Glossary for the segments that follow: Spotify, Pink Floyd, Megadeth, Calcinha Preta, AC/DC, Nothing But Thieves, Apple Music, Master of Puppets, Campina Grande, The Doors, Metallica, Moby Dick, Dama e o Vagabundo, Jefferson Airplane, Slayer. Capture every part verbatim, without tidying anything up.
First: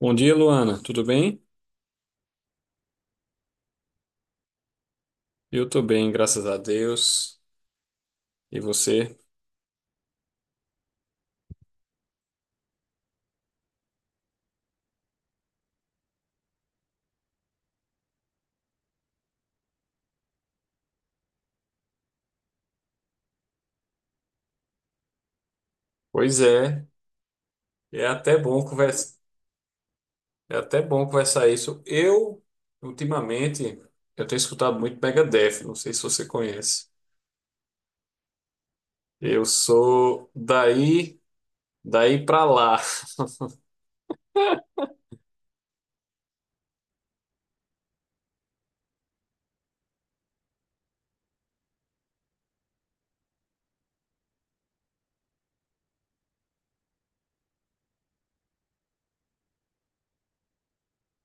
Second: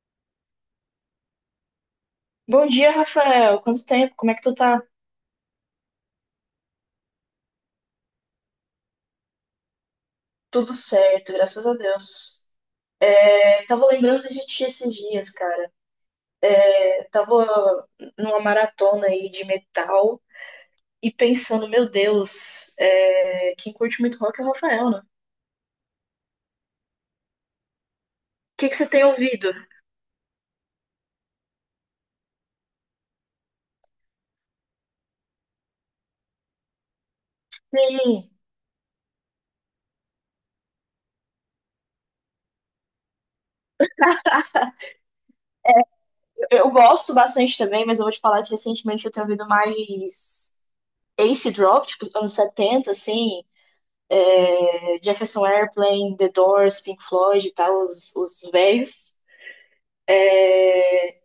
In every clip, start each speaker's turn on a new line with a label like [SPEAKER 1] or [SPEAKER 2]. [SPEAKER 1] Bom dia, Luana. Tudo bem?
[SPEAKER 2] Bom dia, Rafael. Quanto tempo? Como é que tu tá?
[SPEAKER 1] Eu tô bem, graças a Deus. E você?
[SPEAKER 2] Tudo certo, graças a Deus. É, tava lembrando de ti esses dias, cara. É, tava numa maratona aí de metal e pensando, meu Deus, é, quem curte muito rock é o Rafael, né? O
[SPEAKER 1] Pois é, é até bom
[SPEAKER 2] que que você tem
[SPEAKER 1] conversa,
[SPEAKER 2] ouvido?
[SPEAKER 1] é até bom conversar isso. Eu, ultimamente, eu tenho escutado muito Megadeth, não sei se você conhece.
[SPEAKER 2] Sim,
[SPEAKER 1] Eu sou daí, daí pra lá.
[SPEAKER 2] eu gosto bastante também, mas eu vou te falar que recentemente eu tenho ouvido mais acid rock, tipo, os anos setenta, assim, é, Jefferson Airplane, The Doors, Pink Floyd e tal, os, os velhos.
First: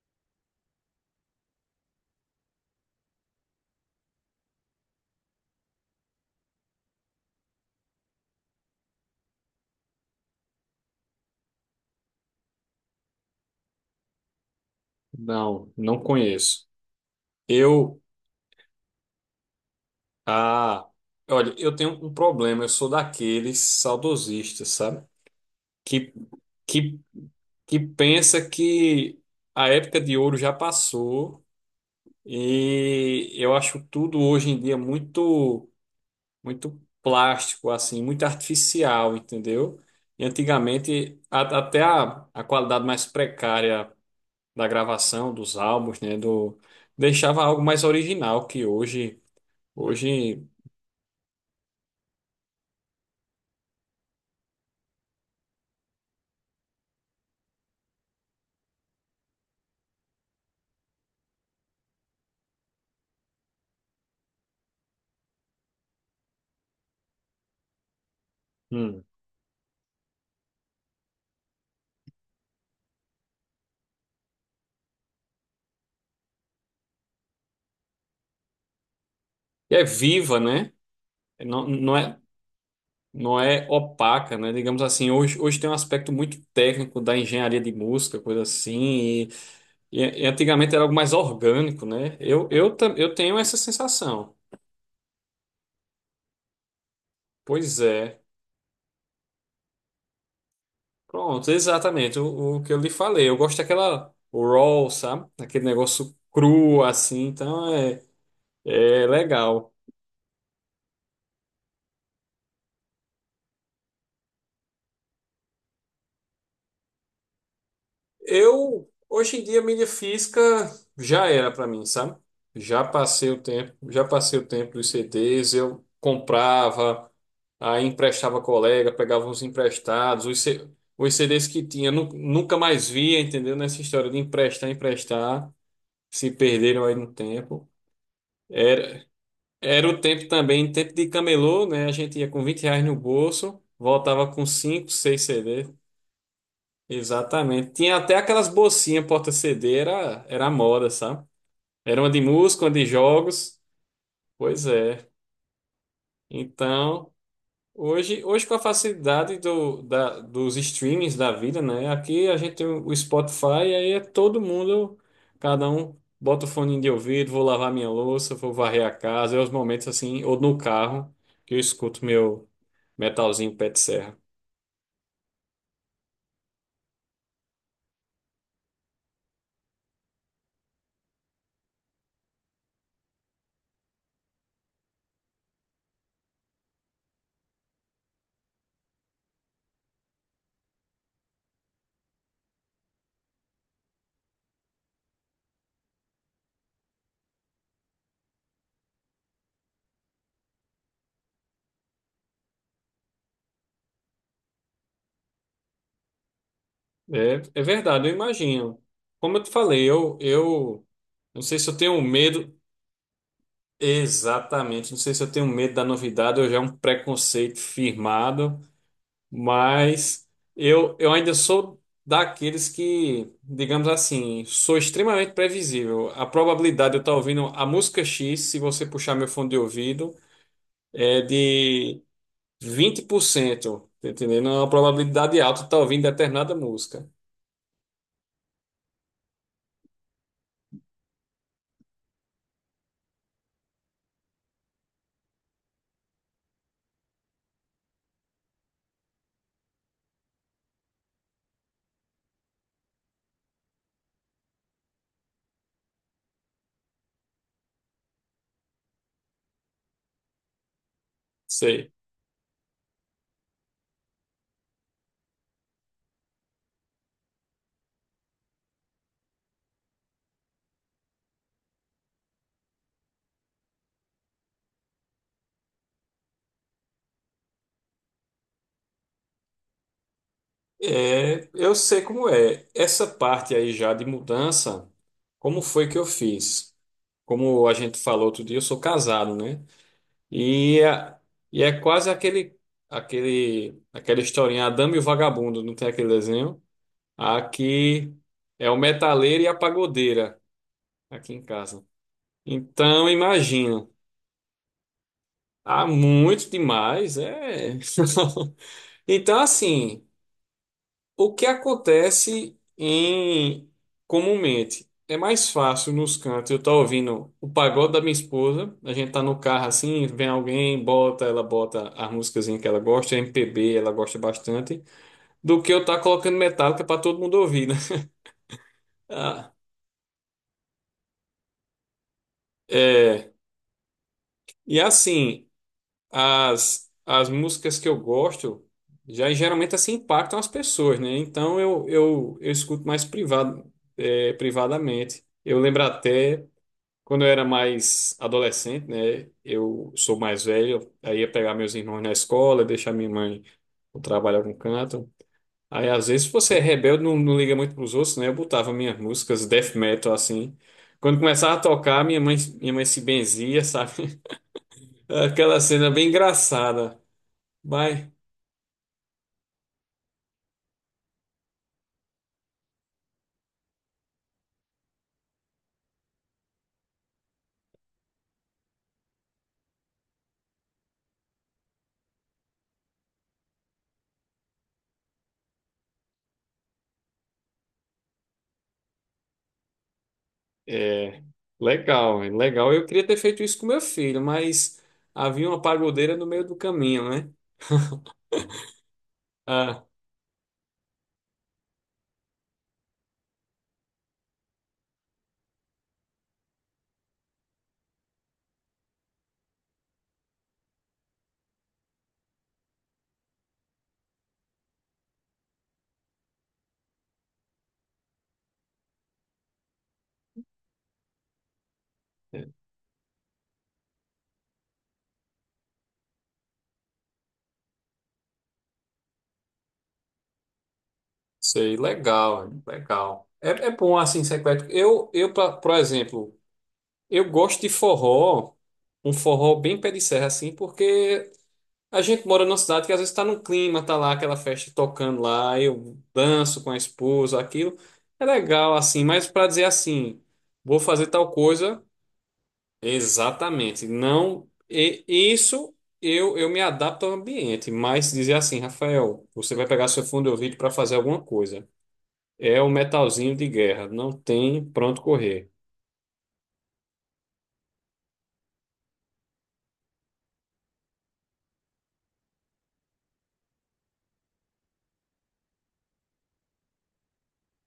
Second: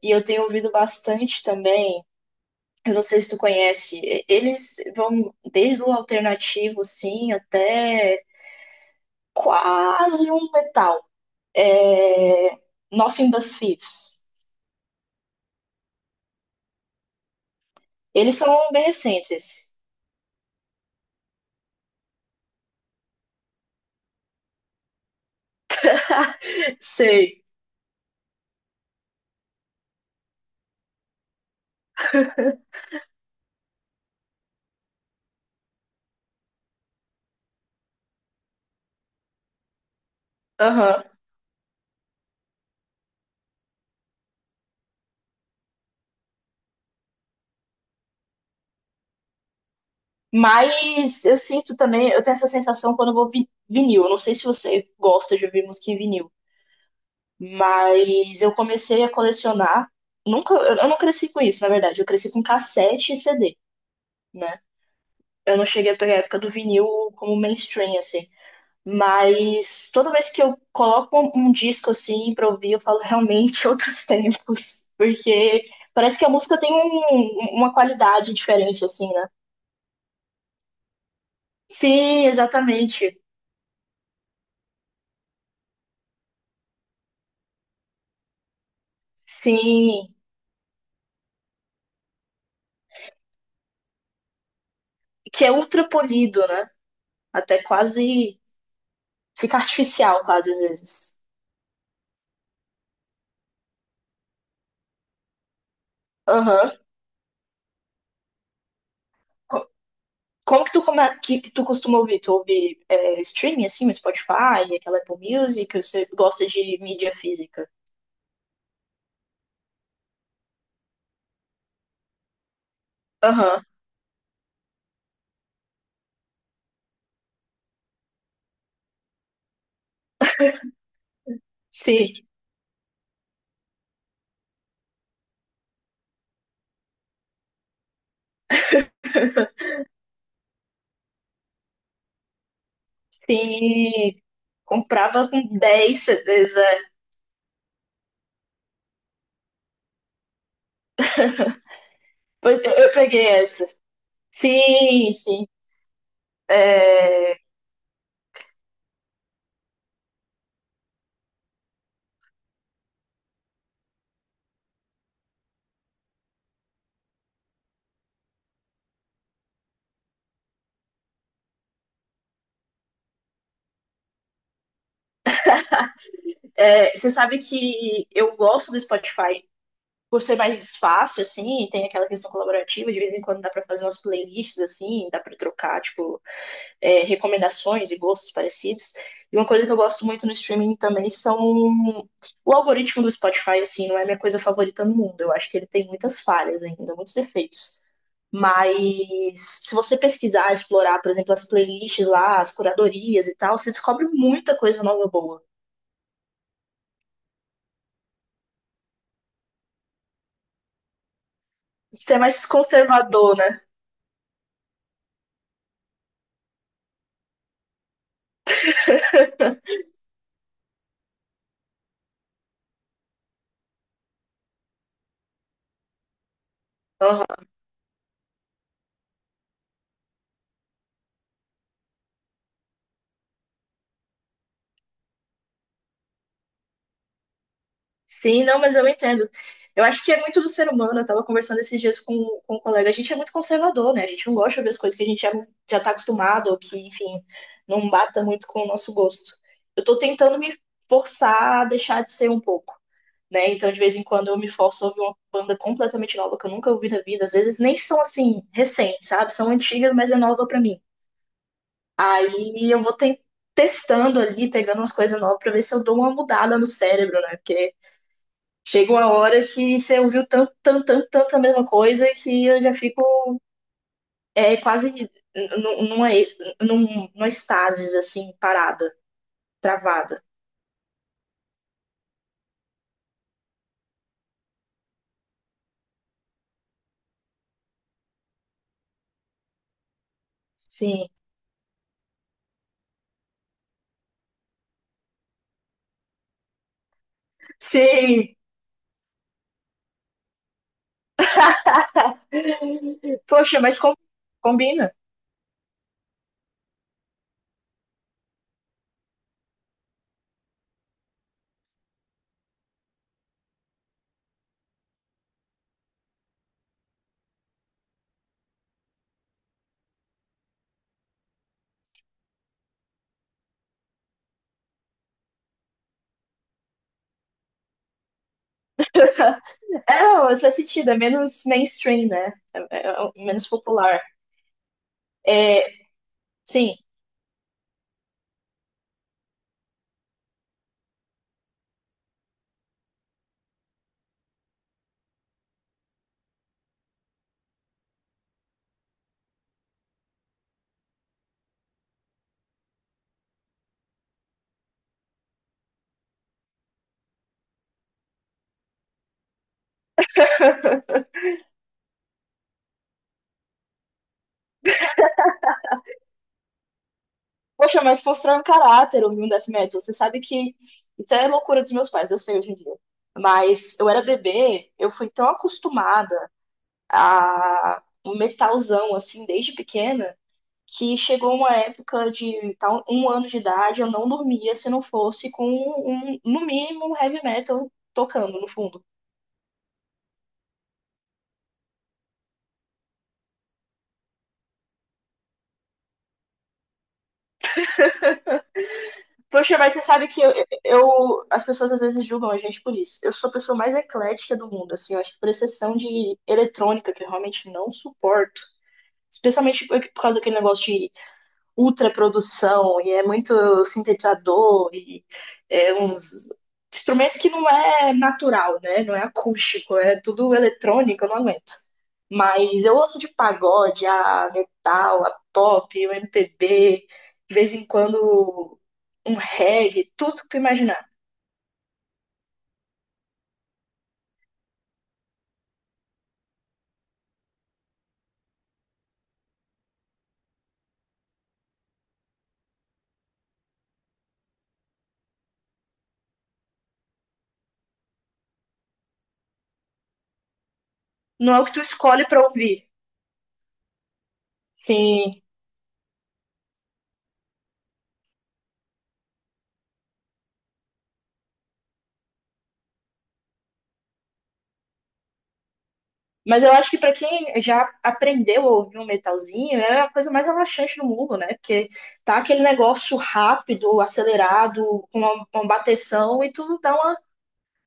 [SPEAKER 2] E eu tenho ouvido bastante também. Eu não sei se tu conhece. e- Eles vão desde o alternativo, sim, até quase um metal. É... Nothing But Thieves.
[SPEAKER 1] Não, não conheço. Eu,
[SPEAKER 2] Eles são bem recentes. esses.
[SPEAKER 1] ah, olha, eu tenho um problema, eu sou daqueles saudosistas, sabe? Que, que
[SPEAKER 2] Sei.
[SPEAKER 1] que pensa que a época de ouro já passou e eu acho tudo hoje em dia muito muito plástico assim, muito artificial, entendeu? E
[SPEAKER 2] Aham.
[SPEAKER 1] antigamente a- até a, a qualidade mais precária da gravação dos álbuns, né, do deixava algo mais original que hoje hoje
[SPEAKER 2] Mas eu sinto também, eu tenho essa sensação quando eu vou vi vinil. Eu não sei se você gosta de ouvir música em vinil. Mas eu comecei a colecionar. Nunca, eu eu não cresci com isso, na verdade. Eu cresci com cassete e C D, né? Eu não cheguei a pegar a época do vinil como mainstream, assim.
[SPEAKER 1] hum,
[SPEAKER 2] Mas toda vez que eu coloco um, um disco assim pra ouvir, eu falo realmente outros tempos. Porque parece que a música tem um- um, uma qualidade diferente, assim, né?
[SPEAKER 1] é viva, né? Não, não é,
[SPEAKER 2] Sim, exatamente.
[SPEAKER 1] não é opaca, né? Digamos assim, hoje, hoje tem um aspecto muito técnico da engenharia de música, coisa assim, e,
[SPEAKER 2] Sim.
[SPEAKER 1] e- e antigamente era algo mais orgânico, né? Eu, eu, ta- eu tenho essa sensação.
[SPEAKER 2] Que é ultra polido, né? Até
[SPEAKER 1] Pois é.
[SPEAKER 2] quase fica artificial, quase às vezes.
[SPEAKER 1] Pronto, exatamente o, o que eu lhe falei. Eu gosto daquela raw, sabe? Aquele negócio
[SPEAKER 2] Aham.
[SPEAKER 1] cru, assim, então é, é legal.
[SPEAKER 2] Como que tu, come- que, que tu costuma ouvir? Tu ouve é, streaming, assim, no Spotify, aquela Apple Music? Ou você gosta de mídia física?
[SPEAKER 1] Eu, hoje em dia, mídia física já era para mim, sabe? Já passei o
[SPEAKER 2] Aham.
[SPEAKER 1] tempo, já passei o tempo dos C Ds, eu comprava, aí emprestava colega, pegava uns emprestados, os, C- os C Ds que tinha, nu-
[SPEAKER 2] Sim,
[SPEAKER 1] nunca mais via, entendeu? Nessa história de emprestar, emprestar, se perderam aí no tempo. Era, era o tempo também, tempo de camelô, né? A gente ia com vinte reais no bolso,
[SPEAKER 2] sim.
[SPEAKER 1] voltava com cinco, seis
[SPEAKER 2] Comprava com
[SPEAKER 1] C Ds.
[SPEAKER 2] dez C Ds, é.
[SPEAKER 1] Exatamente. Tinha até aquelas bolsinhas porta-C D, era, era a moda, sabe? Era uma de
[SPEAKER 2] Pois
[SPEAKER 1] música,
[SPEAKER 2] eu,
[SPEAKER 1] uma de
[SPEAKER 2] eu peguei
[SPEAKER 1] jogos.
[SPEAKER 2] essa.
[SPEAKER 1] Pois é.
[SPEAKER 2] Sim, sim.
[SPEAKER 1] Então, hoje, hoje com a facilidade do, da, dos streamings da vida, né? Aqui a gente tem o Spotify, e aí é todo mundo, cada um bota o fone de ouvido, vou lavar minha louça, vou varrer a casa, é os momentos assim, ou no carro, que eu escuto meu metalzinho pé de serra.
[SPEAKER 2] É, você sabe que eu gosto do Spotify por ser mais fácil, assim, e tem aquela questão colaborativa, de vez em quando dá pra fazer umas playlists, assim, dá pra trocar, tipo, é, recomendações e gostos parecidos. E uma coisa que eu gosto muito no streaming também são o algoritmo do Spotify, assim, não é minha coisa favorita no mundo. Eu acho que ele tem muitas falhas ainda, muitos defeitos. Mas se você pesquisar, explorar, por exemplo, as playlists lá, as curadorias e tal, você descobre muita coisa nova boa.
[SPEAKER 1] É, é verdade, eu imagino. Como eu te falei, eu, eu não sei se eu tenho
[SPEAKER 2] Você é mais
[SPEAKER 1] medo
[SPEAKER 2] conservador, né?
[SPEAKER 1] exatamente, não sei se eu tenho medo da novidade, eu já é um preconceito firmado, mas eu, eu ainda sou daqueles que, digamos assim, sou extremamente previsível. A probabilidade de eu estar
[SPEAKER 2] Uhum.
[SPEAKER 1] ouvindo a música X, se você puxar meu fone de ouvido, é de vinte por cento, tá entendendo? É uma probabilidade alta de estar ouvindo determinada música.
[SPEAKER 2] Sim, não, mas eu entendo. Eu acho que é muito do ser humano. Eu estava conversando esses dias com, com um colega. A gente é muito conservador, né? A gente não gosta de ver as coisas que a gente já, já tá acostumado ou que, enfim, não bata muito com o nosso gosto. Eu tô tentando me forçar a deixar de ser um pouco, né? Então, de vez em quando, eu me forço a ouvir uma banda completamente nova que eu nunca ouvi na vida. Às vezes nem são assim, recentes, sabe? São antigas, mas é nova pra mim.
[SPEAKER 1] Sei.
[SPEAKER 2] Aí eu vou ten- Testando ali, pegando umas coisas novas pra ver se eu dou uma mudada no cérebro, né? Porque chega uma hora que você ouviu tanto, tanto, tanto, tanto a mesma coisa que eu já fico é, quase n- n- numa, ex- num- numa estasis, assim, parada, travada.
[SPEAKER 1] É, eu sei como é. Essa parte aí já de mudança, como foi que eu fiz? Como a gente falou outro dia, eu sou casado, né? E
[SPEAKER 2] Sim.
[SPEAKER 1] é, e é quase aquele, aquele, aquela historinha, a Dama e o Vagabundo, não tem aquele desenho? Aqui
[SPEAKER 2] Sim.
[SPEAKER 1] é o metaleiro e a pagodeira, aqui em casa. Então,
[SPEAKER 2] Poxa, mas
[SPEAKER 1] imagina,
[SPEAKER 2] com- combina.
[SPEAKER 1] há muito demais, é. Então, assim. O que acontece em comumente é mais fácil nos cantos. Eu tô ouvindo o pagode da minha esposa, a gente tá no carro assim, vem alguém, bota, ela bota as músicas que ela gosta, M P B, ela gosta bastante, do que eu tá colocando Metallica para todo mundo ouvir, né? Ah,
[SPEAKER 2] É, faz sentido, é menos mainstream, né? É- é- é
[SPEAKER 1] é,
[SPEAKER 2] menos popular.
[SPEAKER 1] e assim,
[SPEAKER 2] É, sim.
[SPEAKER 1] as as músicas que eu gosto já geralmente assim impactam as pessoas, né? Então eu eu, eu escuto mais privado, é, privadamente. Eu lembro até quando eu era mais adolescente, né, eu sou mais velho, aí ia pegar meus irmãos na escola, deixar minha mãe no trabalho em algum canto. Aí, às vezes, se você é rebelde, não, não liga muito pros outros, né? Eu botava minhas músicas death metal, assim. Quando começava a tocar, minha mãe, minha mãe se benzia, sabe? Aquela cena bem engraçada.
[SPEAKER 2] Poxa, mas
[SPEAKER 1] Mas,
[SPEAKER 2] constrói um caráter ouvir um death metal. Você sabe que isso é loucura dos meus pais, eu sei hoje em dia. Mas eu era bebê, eu fui tão acostumada a um metalzão, assim, desde pequena, que chegou uma época de tal, um ano de idade, eu não dormia se não fosse com, um, no mínimo, um heavy metal tocando no fundo.
[SPEAKER 1] é, legal, é legal. Eu queria ter feito isso com meu filho, mas havia uma pagodeira no meio do caminho, né?
[SPEAKER 2] Poxa, mas você
[SPEAKER 1] Ah.
[SPEAKER 2] sabe que eu, eu- as pessoas às vezes julgam a gente por isso. Eu sou a pessoa mais eclética do mundo, assim, eu acho que por exceção de eletrônica, que eu realmente não suporto. Especialmente por por causa daquele negócio de ultra produção e é muito sintetizador e é uns instrumento que não é natural, né? Não é acústico, é tudo eletrônico, eu não aguento. Mas eu ouço de pagode, a metal, a pop, o M P B, de vez em quando um reggae, tudo que tu imaginar.
[SPEAKER 1] Sei, legal, hein? Legal. É, é bom assim ser eclético. Eu, eu pra- por exemplo, eu gosto de forró, um forró bem pé de serra assim, porque a gente mora numa cidade que às vezes está num clima, tá lá aquela festa tocando lá, eu danço com a esposa, aquilo. É legal assim, mas para dizer assim, vou fazer tal
[SPEAKER 2] Não é o que tu
[SPEAKER 1] coisa,
[SPEAKER 2] escolhe pra ouvir.
[SPEAKER 1] exatamente. Não, e-
[SPEAKER 2] Sim,
[SPEAKER 1] isso eu, eu me adapto ao ambiente, mas dizer assim, Rafael, você vai pegar seu fundo de ouvido para fazer alguma coisa. É o metalzinho de guerra, não tem pronto correr.
[SPEAKER 2] mas eu acho que pra quem já aprendeu a ouvir um metalzinho, é a coisa mais relaxante do mundo, né? Porque tá aquele negócio rápido, acelerado, com uma, uma bateção e tudo dá uma.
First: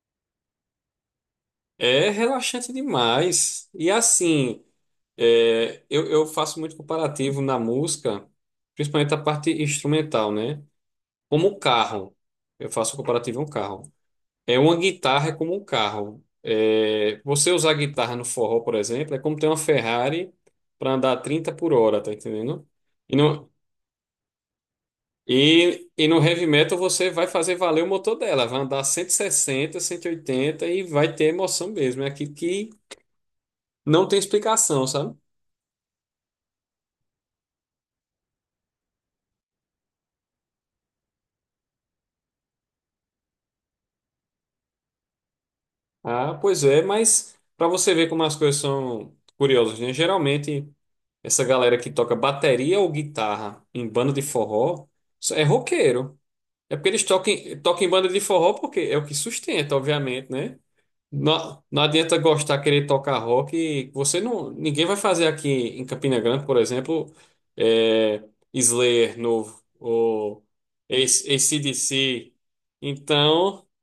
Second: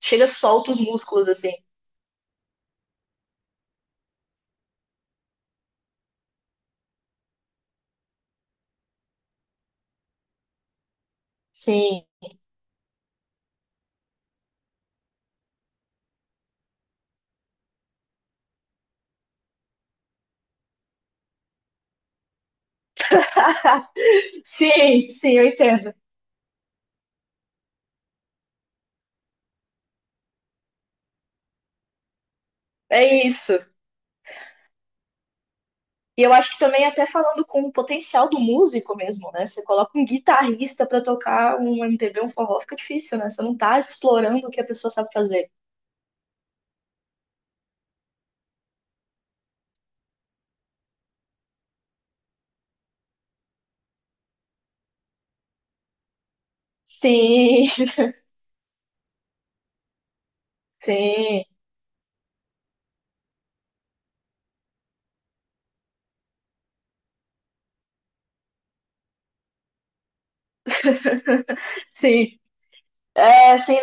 [SPEAKER 2] Chega, solta os músculos assim.
[SPEAKER 1] É relaxante demais. E assim, é, eu, eu faço muito comparativo na música, principalmente a parte instrumental, né? Como um
[SPEAKER 2] Sim.
[SPEAKER 1] carro. Eu faço comparativo a um carro. É uma guitarra é como um carro. É, você usar guitarra no forró, por exemplo, é como ter uma Ferrari para andar trinta por hora, tá entendendo? E não,
[SPEAKER 2] Sim, sim, eu
[SPEAKER 1] E,
[SPEAKER 2] entendo.
[SPEAKER 1] e no heavy metal você vai fazer valer o motor dela, vai andar cento e sessenta, cento e oitenta e oitenta e vai ter emoção mesmo. É aquilo que
[SPEAKER 2] É isso.
[SPEAKER 1] não tem explicação, sabe?
[SPEAKER 2] E eu acho que também até falando com o potencial do músico mesmo, né? Você coloca um guitarrista pra tocar um M P B, um forró, fica difícil, né? Você não tá explorando o que a pessoa sabe fazer.
[SPEAKER 1] Ah, pois é, mas para você ver como as coisas são curiosas, né? Geralmente essa galera que toca bateria ou guitarra em banda de forró é roqueiro. É porque eles tocam,
[SPEAKER 2] Sim,
[SPEAKER 1] tocam em banda de forró porque é o que sustenta, obviamente, né?
[SPEAKER 2] sim,
[SPEAKER 1] Não, não adianta gostar, querer tocar rock. Você não, ninguém vai fazer aqui em Campina Grande, por exemplo, é, Slayer novo ou A C- A C/D C.
[SPEAKER 2] sim. É,
[SPEAKER 1] Então,
[SPEAKER 2] assim,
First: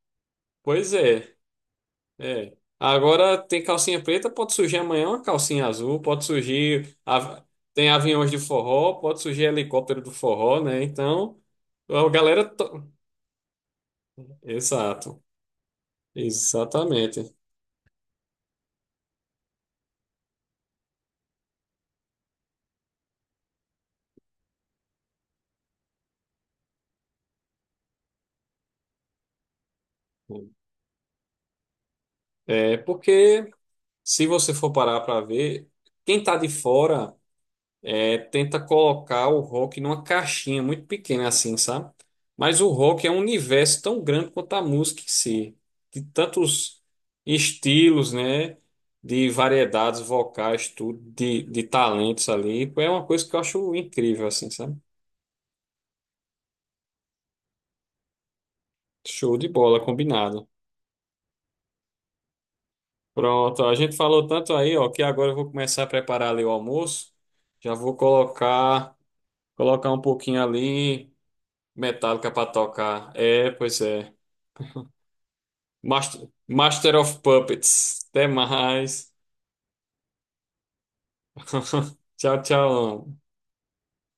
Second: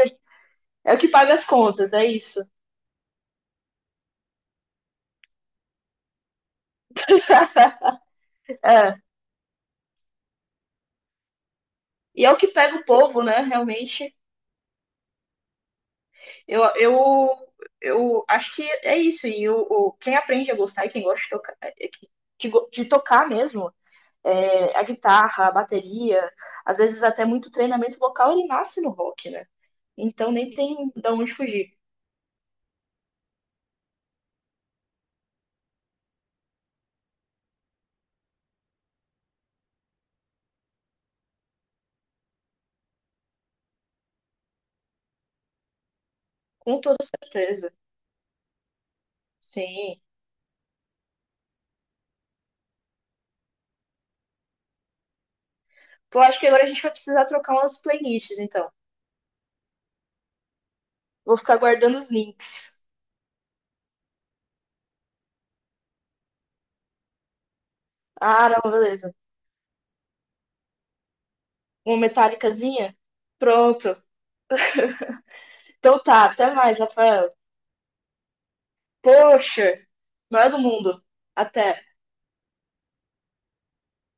[SPEAKER 1] pois
[SPEAKER 2] é o que
[SPEAKER 1] é,
[SPEAKER 2] paga as contas, é isso.
[SPEAKER 1] é. Agora tem calcinha preta, pode surgir amanhã uma calcinha azul, pode surgir av- tem aviões de forró,
[SPEAKER 2] É.
[SPEAKER 1] pode surgir helicóptero do forró, né? Então, a
[SPEAKER 2] E é o
[SPEAKER 1] galera,
[SPEAKER 2] que pega
[SPEAKER 1] to-
[SPEAKER 2] o povo, né? Realmente,
[SPEAKER 1] exato,
[SPEAKER 2] eu, eu,
[SPEAKER 1] exatamente.
[SPEAKER 2] eu acho que é isso. E o, o- quem aprende a gostar e quem gosta de tocar, é que- de, go- de tocar mesmo, é, a guitarra, a bateria, às vezes até muito treinamento vocal, ele nasce no rock, né? Então nem tem de onde fugir.
[SPEAKER 1] É porque se você for parar para ver, quem tá de fora é, tenta colocar o rock numa caixinha muito pequena assim, sabe? Mas o rock é um universo tão grande quanto a música em si, de tantos
[SPEAKER 2] Com toda certeza.
[SPEAKER 1] estilos, né? De variedades
[SPEAKER 2] Sim.
[SPEAKER 1] vocais, tudo, de, de, talentos ali. É uma coisa que eu acho incrível, assim, sabe?
[SPEAKER 2] Pô, acho que agora a gente vai precisar trocar umas playlists, então.
[SPEAKER 1] Show de bola, combinado.
[SPEAKER 2] Vou ficar guardando os links.
[SPEAKER 1] Pronto, a gente falou tanto aí, ó, que agora eu vou começar a preparar ali o almoço. Já vou
[SPEAKER 2] Ah, não,
[SPEAKER 1] colocar,
[SPEAKER 2] beleza.
[SPEAKER 1] colocar um pouquinho ali.
[SPEAKER 2] Uma
[SPEAKER 1] Metallica pra
[SPEAKER 2] metálicazinha?
[SPEAKER 1] tocar. É, pois
[SPEAKER 2] Pronto.
[SPEAKER 1] é.
[SPEAKER 2] Então tá,
[SPEAKER 1] Master,
[SPEAKER 2] até mais,
[SPEAKER 1] Master of
[SPEAKER 2] Rafael.
[SPEAKER 1] Puppets. Até mais.
[SPEAKER 2] Poxa, maior do mundo. Até.
[SPEAKER 1] Tchau, tchau.